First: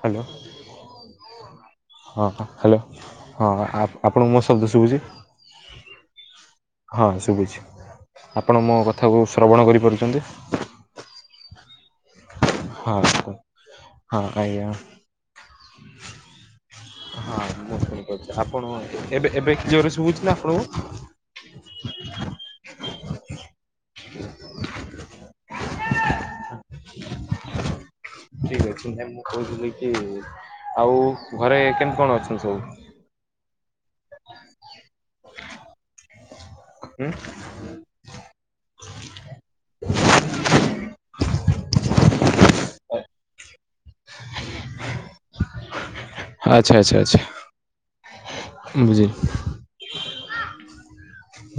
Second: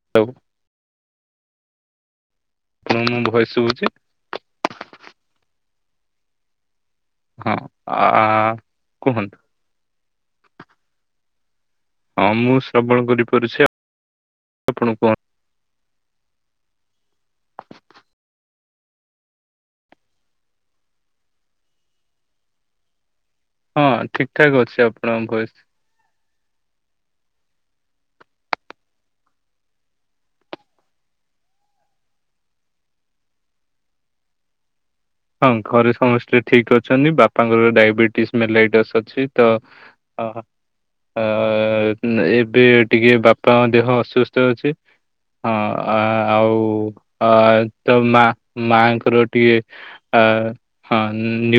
Hello hello, ହ hello ଆପଣଙ୍କୁ ମୋ ହଁ ଭଏସ ହଁ ଆ ଶୁଭୁଛି ଆପଣଙ୍କୁ ମୋ ଶବ୍ଦ ଶୁବୁଛି? ହଁ ଶୁଭୁଛି ଆ ଆପଣ ମୋ କଥାକୁ କୁହନ୍ତୁ ଶ୍ରବଣ କରିପାରୁଛନ୍ତି? ହଁ ମୁଁ ହଁ ଶ୍ରବଣ କରିପାରୁଛି ହଁ ଆଜ୍ଞା ଆପଣ କୁହନ୍ତୁ? [unintelligible] ହଁ ମୁଁ ଆପଣଙ୍କୁ କରୁଛି ଏବେ ଏବେ କ୍ଲିଅର ଶୁଭୁଛି ନା ଆପଣଙ୍କୁ? ହଁ ଠିକ ଠାକ୍ ଅଛି ଆପଣଙ୍କ ଭଏସ୍। ଠିକ ଅଛି ନାଇଁ ମୁଁ କହୁଥିଲି କି ଆଉ ଘରେ କେମିତି କଣ ଅଛନ୍ତି ସବୁ? ହଁ ଘରେ ସମସ୍ତେ ଠିକ ହୁଁ? ଅଛନ୍ତି ବାପାଙ୍କର ଡାଇବେଟିସ୍ ମେଲେଡସ୍ ଅଛି ତ ଅ- ଅ ଏବେ ଟିକେ ବାପାଙ୍କ ଦେହ ଅସୁସ୍ଥ ଅଛି। ହଁ ଆଉ ଆଚ୍ଛା ଆଚ୍ଛା ଆଚ୍ଛା ଅ ତ ମା ବୁଝିଲି ମାଙ୍କର ଟିକେ ଆ ହଁ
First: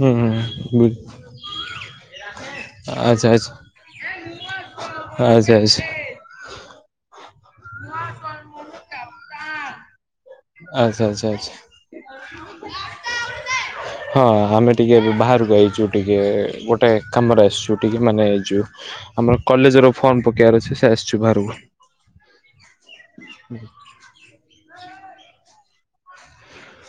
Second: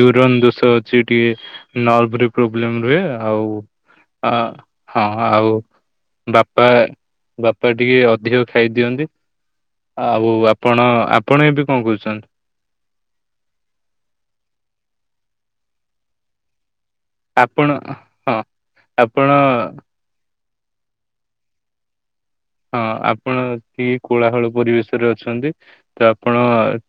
ହୁଁ ଦୋଷ ହୁଁ ଅଛି ଟିକେ- ନର୍ଭ ରେ ପ୍ରୋବ୍ଲେମ ରୁହେ ଆଚ୍ଛା ଆଉ ଆଚ୍ଛା ହଁ ଆଉ ଆଚ୍ଛା ଆଚ୍ଛା ବାପା ବାପା ଟିକେ ଅଧିକ ଖାଇଦିଅନ୍ତି। ଆଉ ଆପଣ ଆଚ୍ଛା ଆଚ୍ଛା ଆପଣ ଆଚ୍ଛା। ଏବେ କଣ କହୁଛନ୍ତି? ହଁ ଆମେ ଟିକେ ବାହାରକୁ ଆଇଛୁ ଟିକେ ଗୋଟେ କାମରେ ଆପଣ ଆସିଛୁ ଟିକେ ମାନେ ହଁ ଏ ଯଉ ଆପଣ ଆମର କଲେଜର ଫର୍ମ ପକେଇବାର ଅଛି ସେ ଆସିଛୁ ବାହାରକୁ। ହଁ ଆପଣ କିଏ କୋଳାହଳ ପରିବେଶରେ ଅଛନ୍ତି ତ ଆପଣ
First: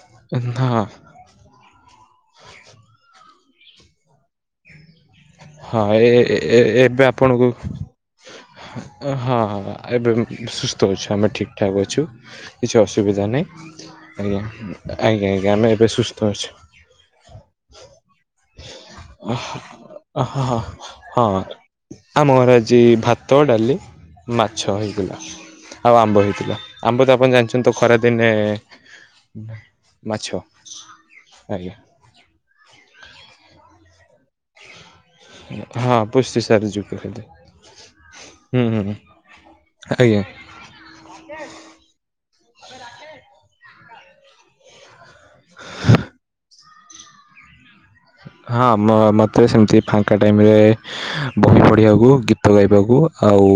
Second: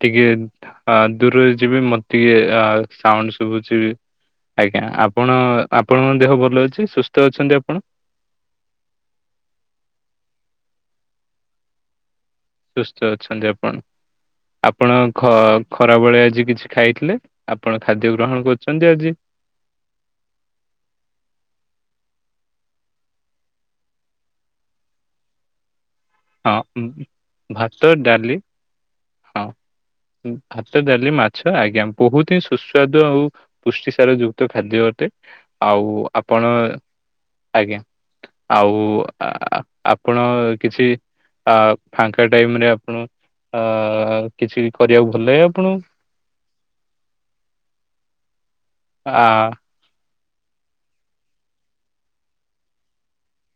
ଟିକେ ହଁ। ଆ ଦୂରରେ ଯିବେ ମତେ ଟିକେ ଆ ସାଉଣ୍ଡ ଶୁଭୁଛିିବି ଆଜ୍ଞା ଆପ୍ ଣ ହଁ ଏ ଆପଣଙ୍କ ଦେହ ଏ ଭଲ ଅଛି ଏବେ ସୁସ୍ଥ ଆପଣଙ୍କୁ ଅଛନ୍ତି ଆପଣ? ହଁ ହଁ ଏବେ ସୁସ୍ଥ ଅଛି ଆମେ ଠିକ ଠାକ ଅଛୁ। କିଛି ସୁସ୍ଥ ଅସୁବିଧା ଅଛନ୍ତି ଆପଣ। ନାହିଁ। ଆଜ୍ଞା ଆପଣ ଆଜ୍ଞା ଖ ଆଜ୍ଞା ଆମେ ଏବେ ସୁସ୍ଥ ଖରାବେଳେ ଆଜି ଅଛୁ। କିଛି ଖାଇଥିଲେ ଆପଣ ଖାଦ୍ୟ ଗ୍ରହଣ କରୁଛନ୍ତି ଆଜି? ହ [unintelligible] ହଁ ହଁ। ଆମ ଘର ଆଜି ଭାତ ଡାଲି ମାଛ ହେଇଗଲା ଆଉ ଆମ୍ବ ହଁ ଥିଲା ଉଁ, ଆମ୍ବ ତ ଆପଣ ଜାଣିଛନ୍ତି ତ ଭାତ ଖରା ଦିନେ ଡାଲି ହଁ ହାତ ଦେଲି ମାଛ ଆଜ୍ଞା ବହୁତ ହିଁ ସୁସ୍ୱାଦୁ ଆଉ ପୁଷ୍ଟି ସାର ଯୁ ତ ଖାଦ୍ୟ ଅଟେ ଆଉ ହଁ ପୁଷ୍ଟି ଆପଣ ସାର ଯୁକ୍ତ ଖାଦ୍ୟ। ଆଜ୍ଞା ହୁଁ ଆଉ ହୁଁ ଆ ଆଜ୍ଞା। ଆପଣ କିଛି ଆ ଫାଙ୍କା ଟାଇମରେ ଆପଣ ଅ କିଛି କରିବାକୁ ଭଲ ଲାଗେ ଆପଣଙ୍କୁ? ହଁ ମ ଆ ମତେ ସେମିତି ଫା ଏକାଡ଼େମୀରେ ବହି ପଢ଼ିବାକୁ ଗୀତ ଗାଇବାକୁ ଆଉ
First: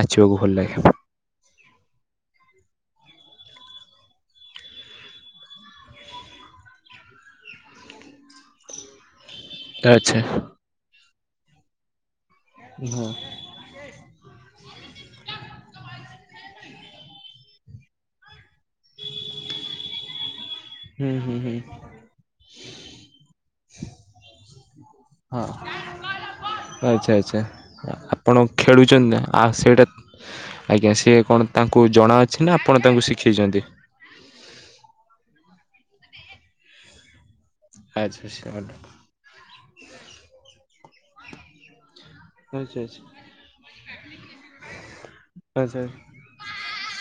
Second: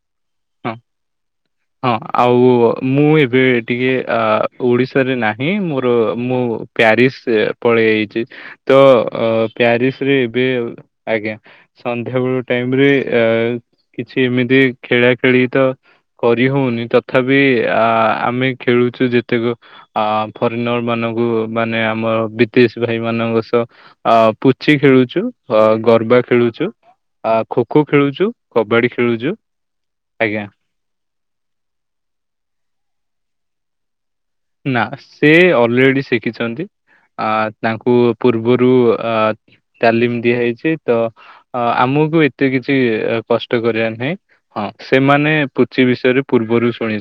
ନାଚିବାକୁ ଭଲ ହଁ। ଲାଗେ। ହଁ ଆଉ ମୁଁ ଏବେ ଟିକେ ଓଡ଼ିଶାରେ ନାହିଁ ମୋର ମୁଁ ପ୍ୟାରିସ ପଳେଇଆଇଛି ତ ପ୍ୟାରିସ ଆଚ୍ଛା। ରେ ଏବେ ଆଜ୍ଞା ସନ୍ଧ୍ୟାବେଳ ହଁ ଟାଇମରେ ହୁଁ କିଛି ଏମିତି ଖେଳା ଖେଳି ତ କରି ହଉନି ତଥାପି ଆ ଆମେ ଖେଳୁଛୁ ଯେତେକ ଆ ଫରେନର ମାନଙ୍କୁ ହୁଁ ହୁଁ ମାନେ ଆମର ବିଦେଶ ଭାଇ ମାନଙ୍କ ସହ ଅ ପୁଚି ଖେଳୁଛୁ ହଁ ଅ ଗରବା ଖେଳୁଛୁ ଆଚ୍ଛା ଆ ଆଚ୍ଛା। ଖୋ ଖୋ ଖେଳୁଛୁ ଆପଣ କବାଡି ଖେଳୁଛନ୍ତି ନା ଖେଳୁଛୁ ଆ ସେଇଟା? ଆଜ୍ଞା। ଆଜ୍ଞା ସିଏ କଣ ତାଙ୍କୁ ଜଣାଅଛି ନା ଆପଣ ତାଙ୍କୁ ଶିଖାଇଛନ୍ତି। ନା ସେ ଅଲରେଡି ଶିଖିଛନ୍ତି ଅ ତାଙ୍କୁ ଆଚ୍ଛା ଆଚ୍ଛା ପୂର୍ବରୁ ଅ ତାଲିମ ଦିଆ ହେଇଛି ତ ଆମକୁ ଏ ଏତେ କିଛି ଆଚ୍ଛା। କଷ୍ଟ କରିବା ନାହିଁ ହଁ ସେମାନେ ପୁଚି ବିଷୟରେ ପୂର୍ବରୁ ଶୁଣି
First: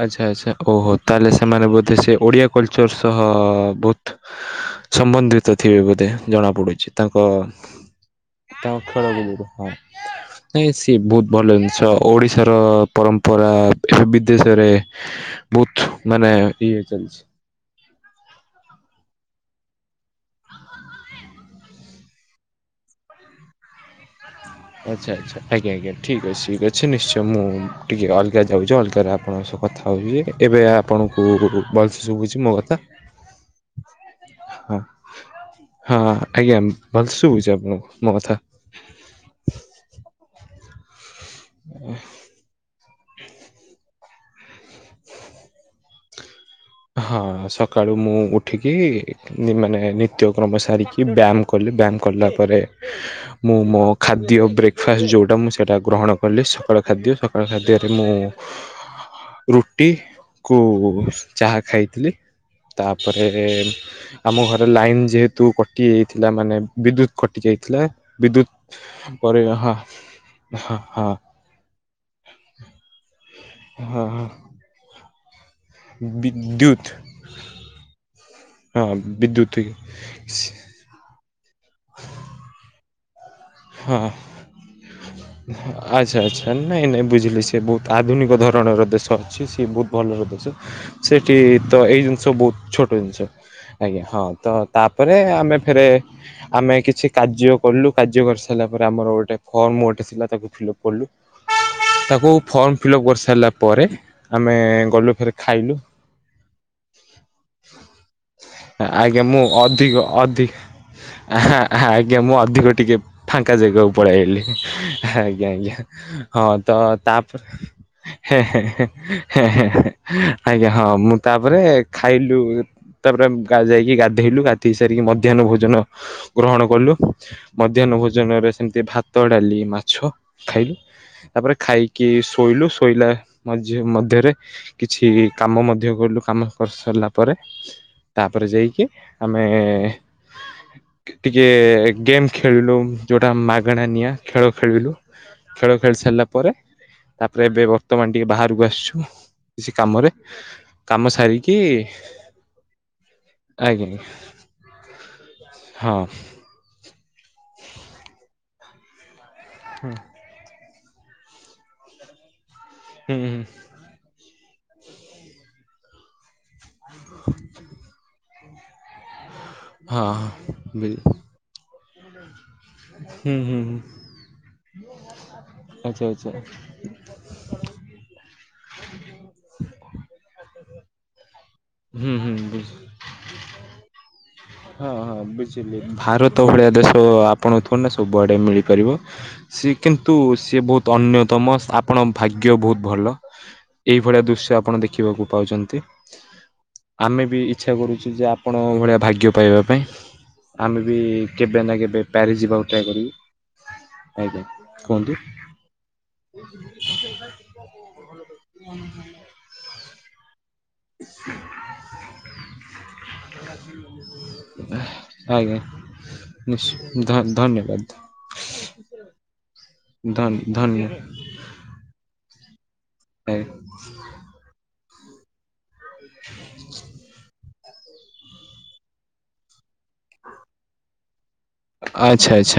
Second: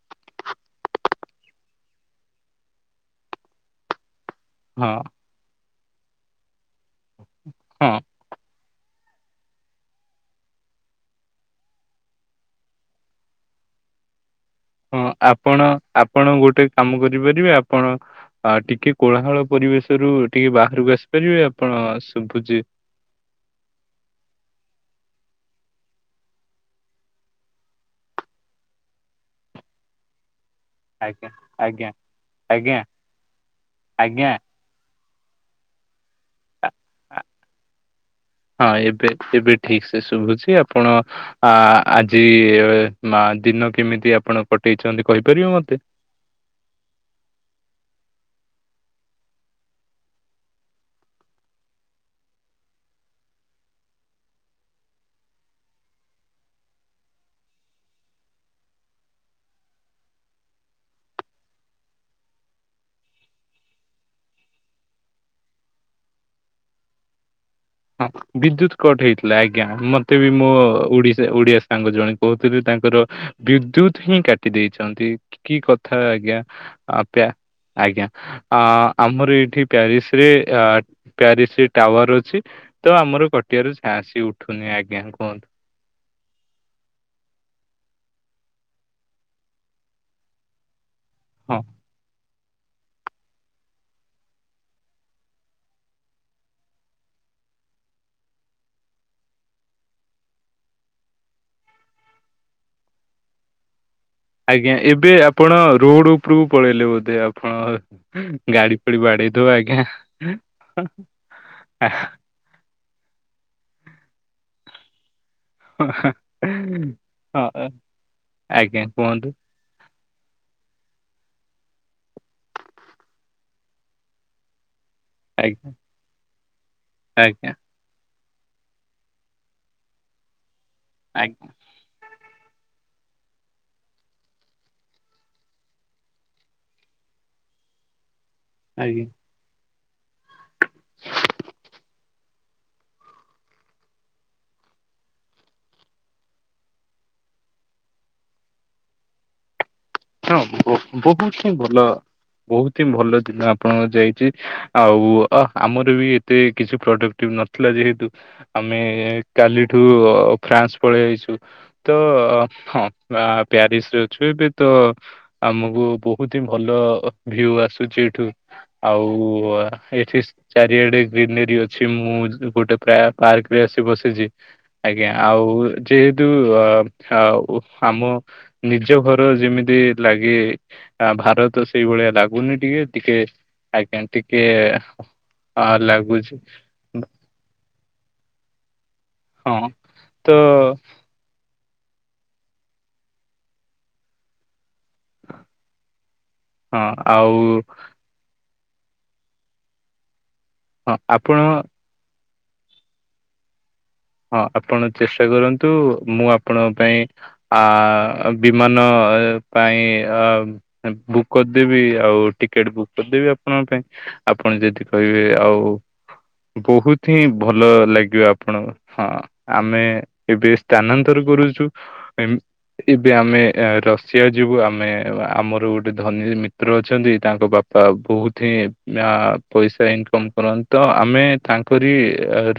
ଆଚଛା ଆଚ୍ଛା ଓହୋ ତାହେଲେ ସେମାନେ ବୋଧେ ସେ ଓଡିଆ କଲଚର ସହ ବହୁତ ହଁ ସମ୍ବନ୍ଧିତ ଥିବେ ବୋଧେ ଜଣା ପଡୁଛି ତାଙ୍କ ହଁ ତାଙ୍କ ଖ ହଁ ସିଏ ବହୁତ ଭଲ ଜିନିଷ ଓଡିଶାର ପରମ୍ପରା ସେ ବଦେ ସରେ ହଁ ଆପଣ ଆପଣ ଗୋଟେ କାମ ଚାଲିଛି। କରିପାରିବେ ଆପଣ ଆ ଟିକେ କୋଳାହାଳ ପରିବେଶରୁ ଟିକେ ବାହାରକୁ ଆସିପାରିବେ ଆପଣ ଶୁଭୁଛି ଆଚ୍ଛ ଆଚ୍ଛା। ଆଜ୍ଞା ଆଜ୍ଞା ଠିକ୍ ଅଛି ଠିକ୍ ଅଛି ନିଶ୍ଚୟ ମୁଁ ଟିକେ ଅଲଗା ଯାଉଛି ଅଲଗାରେ ଆପଣଙ୍କ ସହ କଥା ହେଉଛି ଏବେ ଆପଣଙ୍କୁ ଆଜ୍ଞା ଆଜ୍ଞା ଭଲସ ଶୁୁଛି ମୋ କଥା ଆଜ୍ଞା ହଁ ହଁ ଆଜ୍ଞାମ ଭଲ ଆଜ୍ଞା ଶୁଛିଣ ମଥା ହଁ ଏବେ ଏବେ ଠିକ ସେ ଶୁଭୁଛି ଆପଣ ଆ ଆଜି ମା ଦିନ କେମିତି ଆପଣ କଟେଇଛନ୍ତି କହିପାରିବେ ମତେ? ହଁ ସକାଳୁ ମୁଁ ଉଠିକି ମାନେ ନିତ୍ୟକ୍ରମ ସାରିକି, ବ୍ୟାୟାମ କଲି, ବ୍ୟାୟାମ କଲା ପରେ ମୁଁ ମୋ ଖାଦ୍ୟ ବ୍ରେକ୍ଫାଷ୍ଟ ଯେଉଁଟା ମୁଁ ସେଇଟା ଗ୍ରହଣ କଲି, ସକାଳ ଖାଦ୍ୟ, ସକାଳ ଖାଦ୍ୟରେ ମୁଁ ରୁଟି କୁ ଚାହା ଖାଇଥିଲି। ତାପରେ ଆମ ଘରେ ଲାଇନ୍ ଯେହେତୁ କଟିଯାଇଥିଲା ମାନେ ବିଦ୍ୟୁତ୍ କଟି ଯାଇଥିଲା। ହଁ ବିଦ୍ୟୁତ କଟ ହେଇଥିଲା, ପରେ ଆଜ୍ଞା ହଁ ମତେ ବି ମୋ ହଁ ହଁ ଓଡିସା ଓଡ଼ିଆ ରେ ତାଙ୍କୁ ଜଣେ କହୁଥିଲେ ତାଙ୍କର ବିଦ୍ୟୁତ ହିଁ ହଁ କାଟି ଦେଇଛନ୍ତି। କି କଥା ଆଜ୍ଞା, ବିଦ୍ୟୁତ ଆପେ ଆଜ୍ଞା। ଅ ହଁ ଆମର ବିଦ୍ୟୁତ ଏଇଠି ପ୍ୟାରିସ ରେ ପ୍ୟାରିସ ରେ ଟାୱାର ଅଛି। ତ ଆମର କଟିଆରୁ ହଁ ଚାନସ ହି ଉଠୁନି ଆଜ୍ଞା କୁହନ୍ତୁ। ଆଚ୍ଛା, ଆଚ୍ଛା ନାଇଁ, ନାଇଁ ବୁଝିଲି ସେ ବହୁତ ଆଧୁନିକ ଧରଣର ଦେଶ ଅଛି ସିଏ ବହୁତ ଭଲର ଦେଶ ସେଟି ହଁ। ତ ଏଇ ଜିନିଷ ବହୁତ ଛୋଟ ଜିନିଷ। ଆଜ୍ଞା ହଁ ତ ତାପରେ ଆମେ ଫେରେ ଆମେ କିଛି କାର୍ଯ୍ୟ କଲୁ, କା କାର୍ଯ୍ୟ କରିସାରିଲା ପରେ ଆମର ଗୋଟେ ଫର୍ମଁ ଗୋଟେ ଥିଲା ତାକୁ ଫିଲ୍ଅପ୍ କଲୁ। ତାକୁ ଫର୍ମ ଫିଲ୍ଅପ୍ କରିସାରିଲା ପରେ ଆମେ ଆଜ୍ଞା ଏବେ ଗଲୁ ଫେରେ ଆପଣ ଖାଇଲୁ ରୋଡ ଉପରକୁ ପଳେଇଲେ ବୋଧେ ଆପଣ ଗାଡି ଫାଡି ଆଜ୍ଞା ମୁଁ ବାଡେଇଦବ ଆଜ୍ଞା। ଅଧିକ ଅଧିକ ଆଜ୍ଞା ମୁଁ ଅଧିକ ଟିକେ ଫାଙ୍କା ଜାଗାକୁ ପଳେଇଆଇଲିି। ଆଜ୍ଞା, ଆଜ୍ଞା, ହଁ ତ ତାପରେ ହଁ ଆଜ୍ଞା କୁହନ୍ତୁ ଆଜ୍ଞା, ହଁ, ମୁଁ ତାପରେ ଖାଇଲୁ ତାପରେ ଯାଇକି ଗାଧେଇଲୁ, ଗାଧେଇ ସାରିକି ମଧ୍ୟାହ୍ନ ଭୋଜନ ଆଜ୍ଞା ଗ୍ରହଣ କଲୁ। ଆଜ୍ଞା ମଧ୍ୟାହ୍ନ ଭୋଜନରେ ସେମିତି ଭାତ, ଡାଲି, ମାଛ ଖାଇଲୁ, ଆଜ୍ଞା ତାପରେ ଖାଇକି କି ଶୋଇଲୁ, ଶୋଇଲା ମଧ୍ୟରେ କିଛି କାମ ମଧ୍ୟ କଲୁ, କାମ କରି ସାରିଲା ପରେ ତାପରେ ଯାଇକି ଆଜ୍ଞା। ଆମେ ଟିକେ ଗେମ୍ ଖେଳିଲୁ ଯୋଉଟା ମାଗଣା ନିଆଁ ଖେଳ ଖେଳିଲୁ। ଖେଳ ଖେଳି ସାରିଲା ପରେ ତାପରେ ଏବେ ବର୍ତ୍ତମାନ ଟିକେ ବାହାରକୁ ଆସିଛୁ। କିଛି କାମରେ ହଁ କାମ ବହୁତ ସାରିକି ହିଁ ଭଲ। ବହୁତ ହିଁ ଭଲ ଦିନ ଆପଣଙ୍କ ଆଜ୍ଞା ଯାଇଛି, ଆଉ ଅ ଆମର ହଁ ବି ଏତେ କିଛି ପ୍ରଡକ୍ଟ ନ ନଥିଲା ଯେହେତୁ, ଆମେ କାଲିଠୁ ଫ୍ରାନ୍ସ ପଳେଇ ଯାଇଛୁ ତ ହଁ ହୁଁ ବ ହୁଁ ପ୍ୟାରିସ ରେ ଅଛୁ ଏବେ ତ ଆମକୁ ବହୁ ବହୁତ ହିଁ ଭଲ ଭିଉ ଆସୁଛି ଏଇଠୁ ଆଉ ହଁ ଏଠି ହଁ ବୁଝ ଚାରିଆଡେ ଗ୍ରୀନରୀ ଅଛି, ମୁଁ ଗୋଟେ ପ୍ରାୟ ହୁଁ ପାର୍କ ହୁଁ ରେ ହୁଁ ଆସି ବସିଛି ଆଜ୍ଞା, ଆଉ ଆଚ୍ଛା ଯେହେତୁ ଆଚ୍ଛା ଅ ଆ ଆମ ନିଜ ଘର ଯେମିତି ଲାଗେ ଭାରତ ସେଇ ଭଳିଆ ହୁଁ ହୁଁ ଲାଗୁନି ବୁଝ ଟିକେ ଟିକେ ଆଜ୍ଞା ଟିକେ ହଁ, ହଁ, ଅ ବୁଝିଲି ଲାଗୁଛି ଭାରତ ଭଳିଆ ଦେଶ ଆପଣ ଥୋଡିନା ସବୁଆଡ଼େ ମିଳିପାରିବେ ହଁ ସିଏ କିନ୍ତୁ ତ ସିଏ ବହୁତ ଅନ୍ୟତମ ଆପଣଙ୍କ ଭାଗ୍ୟ ବହୁତ ଭଲ ଏହିଇଭଳିଆ ଦୃଶ୍ୟ ଆପଣ ଦେଖିବାକୁ ପାଉଛନ୍ତି। ହଁ ଆମେ ଆଉ ବି ଇଛା କରୁ ଯେ ଆପଣଙ୍କ ଭଳିଆ ଭାଗ୍ୟ ପାଇବା ପାଇଁ ଆମେ ହଁ ବି ଆପଣ କେବେ ନା କେବେ ପ୍ୟାରିସ ଯିବାକୁ ଟ୍ରାଏ କରିବୁ। ହଁ ଆଜ୍ଞା ଆପଣ କୁହନ୍ତୁ ଚେଷ୍ଟା କରନ୍ତୁ, ମୁଁ ଆପଣଙ୍କ ପାଇଁ ଆ ବିମାନ ପାଇଁ ବୁକ୍ କରିଦେବି, ଆଉ ଟିକେଟ ବୁକ୍ କରିଦେବି ଆପଣଙ୍କ ପାଇଁ। ଆପଣ ଯଦି କହିବେ ଆଜ୍ଞା ଆଉ ବହୁତ ନିଶ୍ଚୟ ହିଁ ଭଲ ଧନ୍ୟବାଦ ଲାଗିବ, ଆପଣ ହଁ ଆମେ ଧନ୍ୟ ଏବେ ଧନ୍ୟ ସ୍ଥାନାନ୍ତର କରୁଛୁ। ଏବେ ଆମେ ଆଜ୍ଞା ରଷିଆ ଯିବୁ ଆମେ ଆମର ଗୋ ଗୋଟେ ଧନୀ ମିତ୍ର ଅଛନ୍ତି, ତାଙ୍କ ବାପା ବହୁତ ହିଁ ପଇସା ଇନକମ୍ କରନ୍ତି ତ ଆମେ ତାଙ୍କରି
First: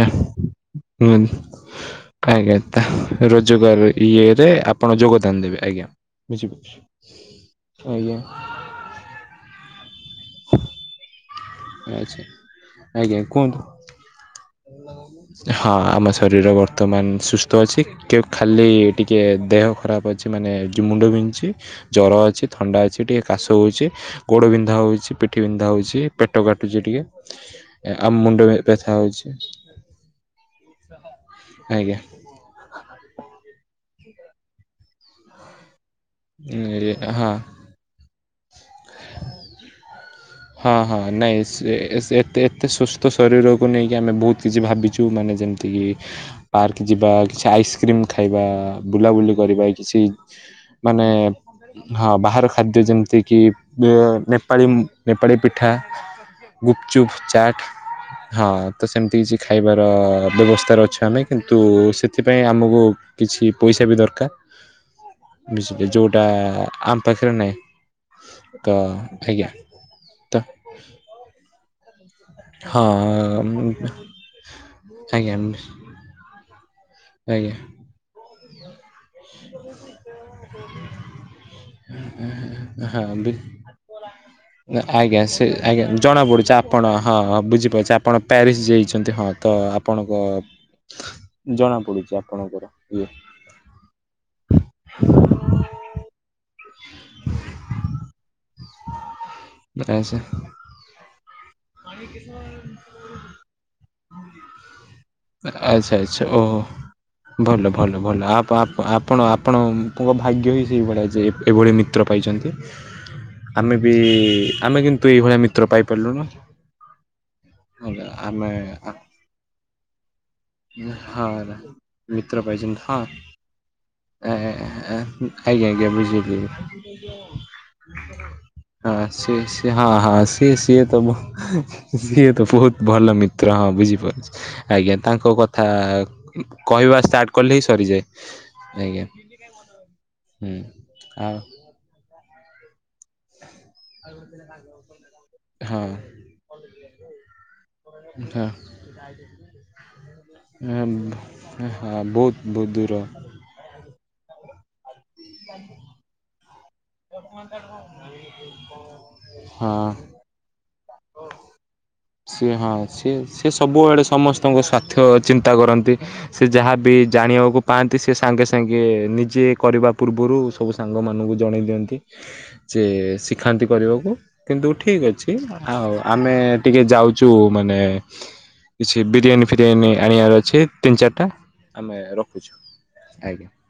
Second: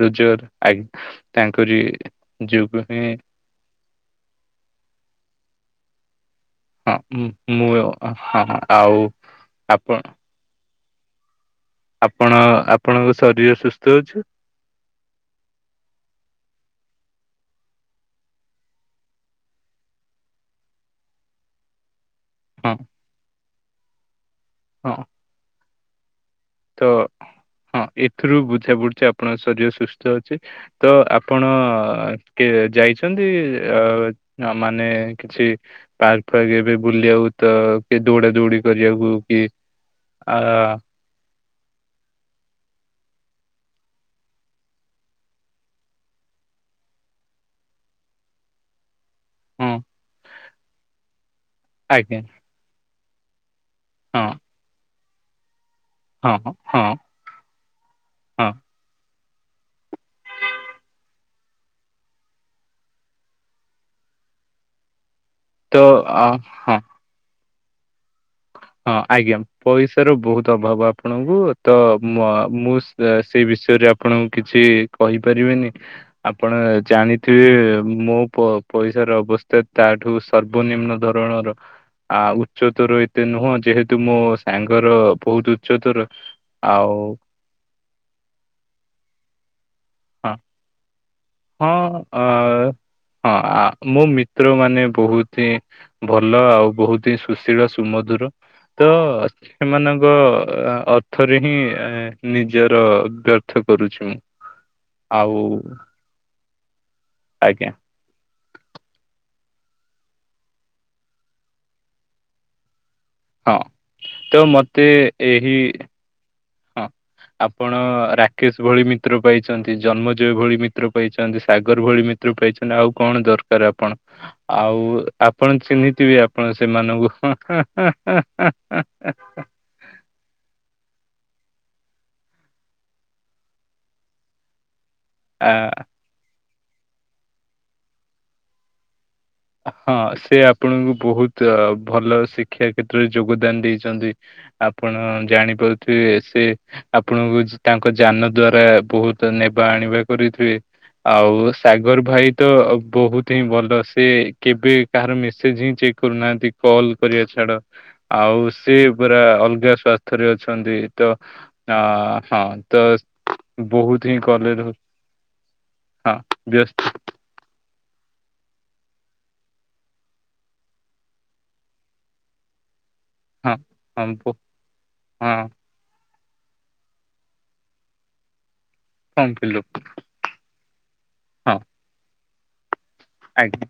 ରୋଜଗାର ଆ [unintelligible] ତାଙ୍କରି ଯୋଗୁ ହିଁ ଗାର ଇଏରେ ଆପଣ ଯୋଗଦାନ ଦେବେ ଆଜ୍ଞା। ଯୋ ବୁଝିପଛି। ହଁ ମୁଁ ହଁ ଆଉ ଆପଣ ଆଚ୍ଛା ଆପଣ ଆପଣଙ୍କ ଆଜ୍ଞା ଶରୀର କୁହନ୍ତୁ। ସୁସ୍ଥ ଅଛି? ହଁ ଆମ ଶରୀର ବର୍ତ୍ତମାନ ସୁସ୍ଥ ଅଛି। ଖାଲି ଟିକେ ଦେହ ଖରାପ ଅଛି ମାନେ ଯୋଗାଯୋଗ ମୁୁଣ୍ଡ ବିନ୍ଧୁଛି ଜର ଅଛି। ହଁ ଥଣ୍ଡା ଅଛି ଟିକେ କାଶ ହେଉଛି ଗୋଡ଼ ବିନ୍ଧା ହଁ ହେଉଛି ପିଠି ବିନ୍ଧା ହେଉଛି। ପେଟ କାଟୁଛି ଟିକେ ତ ହଁ ଆଉ ଏଥିରୁ ମୁଣ୍ଡ ବୁଝା ବ୍ୟଥା ପଡୁଛି ହଉଛି। ଆପଣଙ୍କ ଶରୀର ସୁସ୍ଥ ଅଛି ତ ଆପଣ ଆଜ୍ଞା କିଏ ଯାଇଛନ୍ତି ଅ ମାନେ କିଛି ପାର୍କ? ଫେର ଏବେ ବୁଲିବାକୁ ହଁ। ତ କି ଦୌଡା ଦୌଡି କରିବାକୁ କିଏ ହଁ, ହଁ। ନାଇଁ ଏତେ ଏତେ ସୁସ୍ଥ ଶରୀରକୁ ନେଇକି ଆମେ ବହୁତ କିଛି ଭାବିଛୁ ମାନେ ଯେମିତିକି ପାର୍କ ଯିବା କିଛି ଆଇସ୍କ୍ରିମ ଖାଇବା ବୁଲାବୁଲି କରିବା ହଁ କିଛି ମାନେ ହଁ ଆଜ୍ଞା ବାହାର ଖାଦ୍ୟ ଯେମିତି କିି ହଁ ନେପାଳୀ ନେପାଳୀ ପିଠା ହଁ ହଁ ଗୁପଚୁପ ଚାଟ ହଁ ତ ସେମିତି କିଛି ଖାଇବାର ବ୍ୟବସ୍ଥାରେ ଅଛୁ ଆମେ କିନ୍ତୁ ସେଥିପାଇଁ ଆମକୁ କିଛି ପଇସା ବି ଦରକାର ତ ବୁଝିଲେ ଯୋଉଟା ଅ ହଁ ଆମ ପାଖରେ ନାଇଁ ତ ଆଜ୍ଞା। ପଇସାର ତ ବହୁତ ଅଭାବ ଆପଣଙ୍କୁ ତ ମୁଁ ହଁ ସେଇ ବିଷୟରେ ଆପଣଙ୍କୁ କିଛି ଆଜ୍ଞା କହିପାରିବିନି ଆପଣ ଜାଣିଥିବେ ଆଜ୍ଞା ମୋ ପ ପଇସାର ଅବସ୍ଥା ତା ଠୁ ସର୍ବନିମ୍ନ ଧରଣର ଆ ହଁ ଉଚ୍ଚତରହି ହଁ ଯେହେତୁ ମୁଁ ଆଜ୍ଞା ସେ ଆଜ୍ଞା ଜଣା ପଡୁଛି ଆପଣ ଆଉ ହଁ। ବୁଝିପାରୁଛ ଆପଣ ପ୍ୟାରିସ ଯାଇଛନ୍ତି ହଁ ତ ଆପଣଙ୍କ ହଁ ହଁ ଜଣାପଡ଼ୁଛି ଅ ଆପଣଙ୍କର ଇଏ। ହଁ ମୋ ମିତ୍ର ମାନେ ବହୁତ ହ ଭଲ ଆଉ ବହୁତ ହିଁ ସୁଶୀଳ ସୁମଧୁର। ତ ସେମାନଙ୍କ ଆଚ୍ଛା ଅର୍ଥରେ ହିଁ ନିଜର ବ୍ୟର୍ଥ କରୁଛି ମୁଁ। ଆଉ ଆଚ୍ଛା ଆଚ୍ଛା ଓହୋ ଭଲ ଆଜ୍ଞା ଭଲ। ଭଲ ଆପଣ ଆପଣଙ୍କ ଭାଗ୍ୟ ହିଁ ସେଇଭଳିଆ ଯେ ଏଭଳି ମିତ୍ର ପାଇଛନ୍ତି। ହଁ ଆମେ ବି ତ ଆମେ ମତେ କିନ୍ତୁ ଏଇଭଳିଆ ଏହି ମିତ୍ର ପାଇପାରିଲୁନୁ। ହଁ ଆପଣ ହେଲା ଆମେ ରାକେଶ ଭଳି ମିତ୍ର ପାଇଛନ୍ତି ଜନ୍ମଜୟ ଭଳି ମିତ୍ର ପାଇ ହଁ ସାଗର ଭଳି ମିତ୍ର ପାଇଛନ୍ତି ଆଉ କଣ ଦରକାର ଆପଣ ଏ ଆଉ ଆପଣ ଆଜ୍ଞା ଆଜ୍ଞା ଚିହ୍ନିଥିବେ ବୁଝିଲି। ଆପଣ ସେମାନଙ୍କୁ ହଁ ସିଏ [unintelligible] ହଁ ହଁ ସିଏ ସିଏ ତ ସିଏ ତ ବହୁତ ଭଲ ମିତ୍ର ହଁ ବୁଝିପାରୁଛି। ଆଜ୍ଞା ତାଙ୍କ ଆ କଥା କହିବା ଷ୍ଟାର୍ଟ କଲେ ହିଁ ସରିଯାଏ ଆଜ୍ଞା। ହଁ ସେ ହୁଁ ଆପଣଙ୍କୁ ଆଉ ବହୁତ ଭଲ ଶିକ୍ଷା କ୍ଷେତ୍ରରେ ଯୋଗଦାନ ଦେଇ ଆପଣ ହଁ ଜାଣିପାରୁଥିବେ ସେ ଆପଣଙ୍କୁ ତାଙ୍କ ଯାନ ହଁ ଦ୍ଵାରା ବହୁତ ନେବା କରିଥିବେ? ଆଉ ସାଗର ହଁ ଭାଇ ବହୁତ ତ ଦୂର ବହୁତ ହିଁ ଭଲ ସେ କେବେ କାହାର ମିଶ ସେ ସ୍ଚେକ୍ କରୁନାହାନ୍ତି କଲ କରିବେସ ଛାଡ ଆଉ ସେ ପା ଅଲଗା ହଁ ସ୍ଵାସ୍ଥ୍ୟରେ ଅଛନ୍ତି ତ ଅ ହଁ ସିଏ ତ ସିଏ ସିଏ ସବୁଆଡ଼େ ବହୁତ ହିଁ ସମସ୍ତଙ୍କ କଲେଜ ସ୍ୱାର୍ଥ ଚିନ୍ତା କରନ୍ତି ସେ ଯାହା ବ୍ୟସ୍ତ ବି ଜାଣିବାକୁ ପାଆନ୍ତି ସେ ସାଙ୍ଗେ ସାଙ୍ଗେ ନିଜେ କରିବା-ୂ ପୂର୍ବରୁ ସବୁ ସାଙ୍ଗମାନଙ୍କୁ ଜଣେଇ ଦିଅନ୍ତି ଯେ ସେ ହଁ ଶିଖାନ୍ତି ହଁ କରିବାକୁ ବ- କିନ୍ତୁ ଠିକ୍ ଅଛି। ହଁ ଆଉ ଆମେ ଟିକେ ଯାଉଛୁ ମାନେ କିଛି ଫର୍ମ ବିରିୟାନୀ ଫିଲପ ଫିରିୟାନୀ ଆଣିବାର ଅଛି ତିନି ଚାରିଟା ହଁ ଆମେ ରଖୁଛୁ। ଆଜ୍ଞା।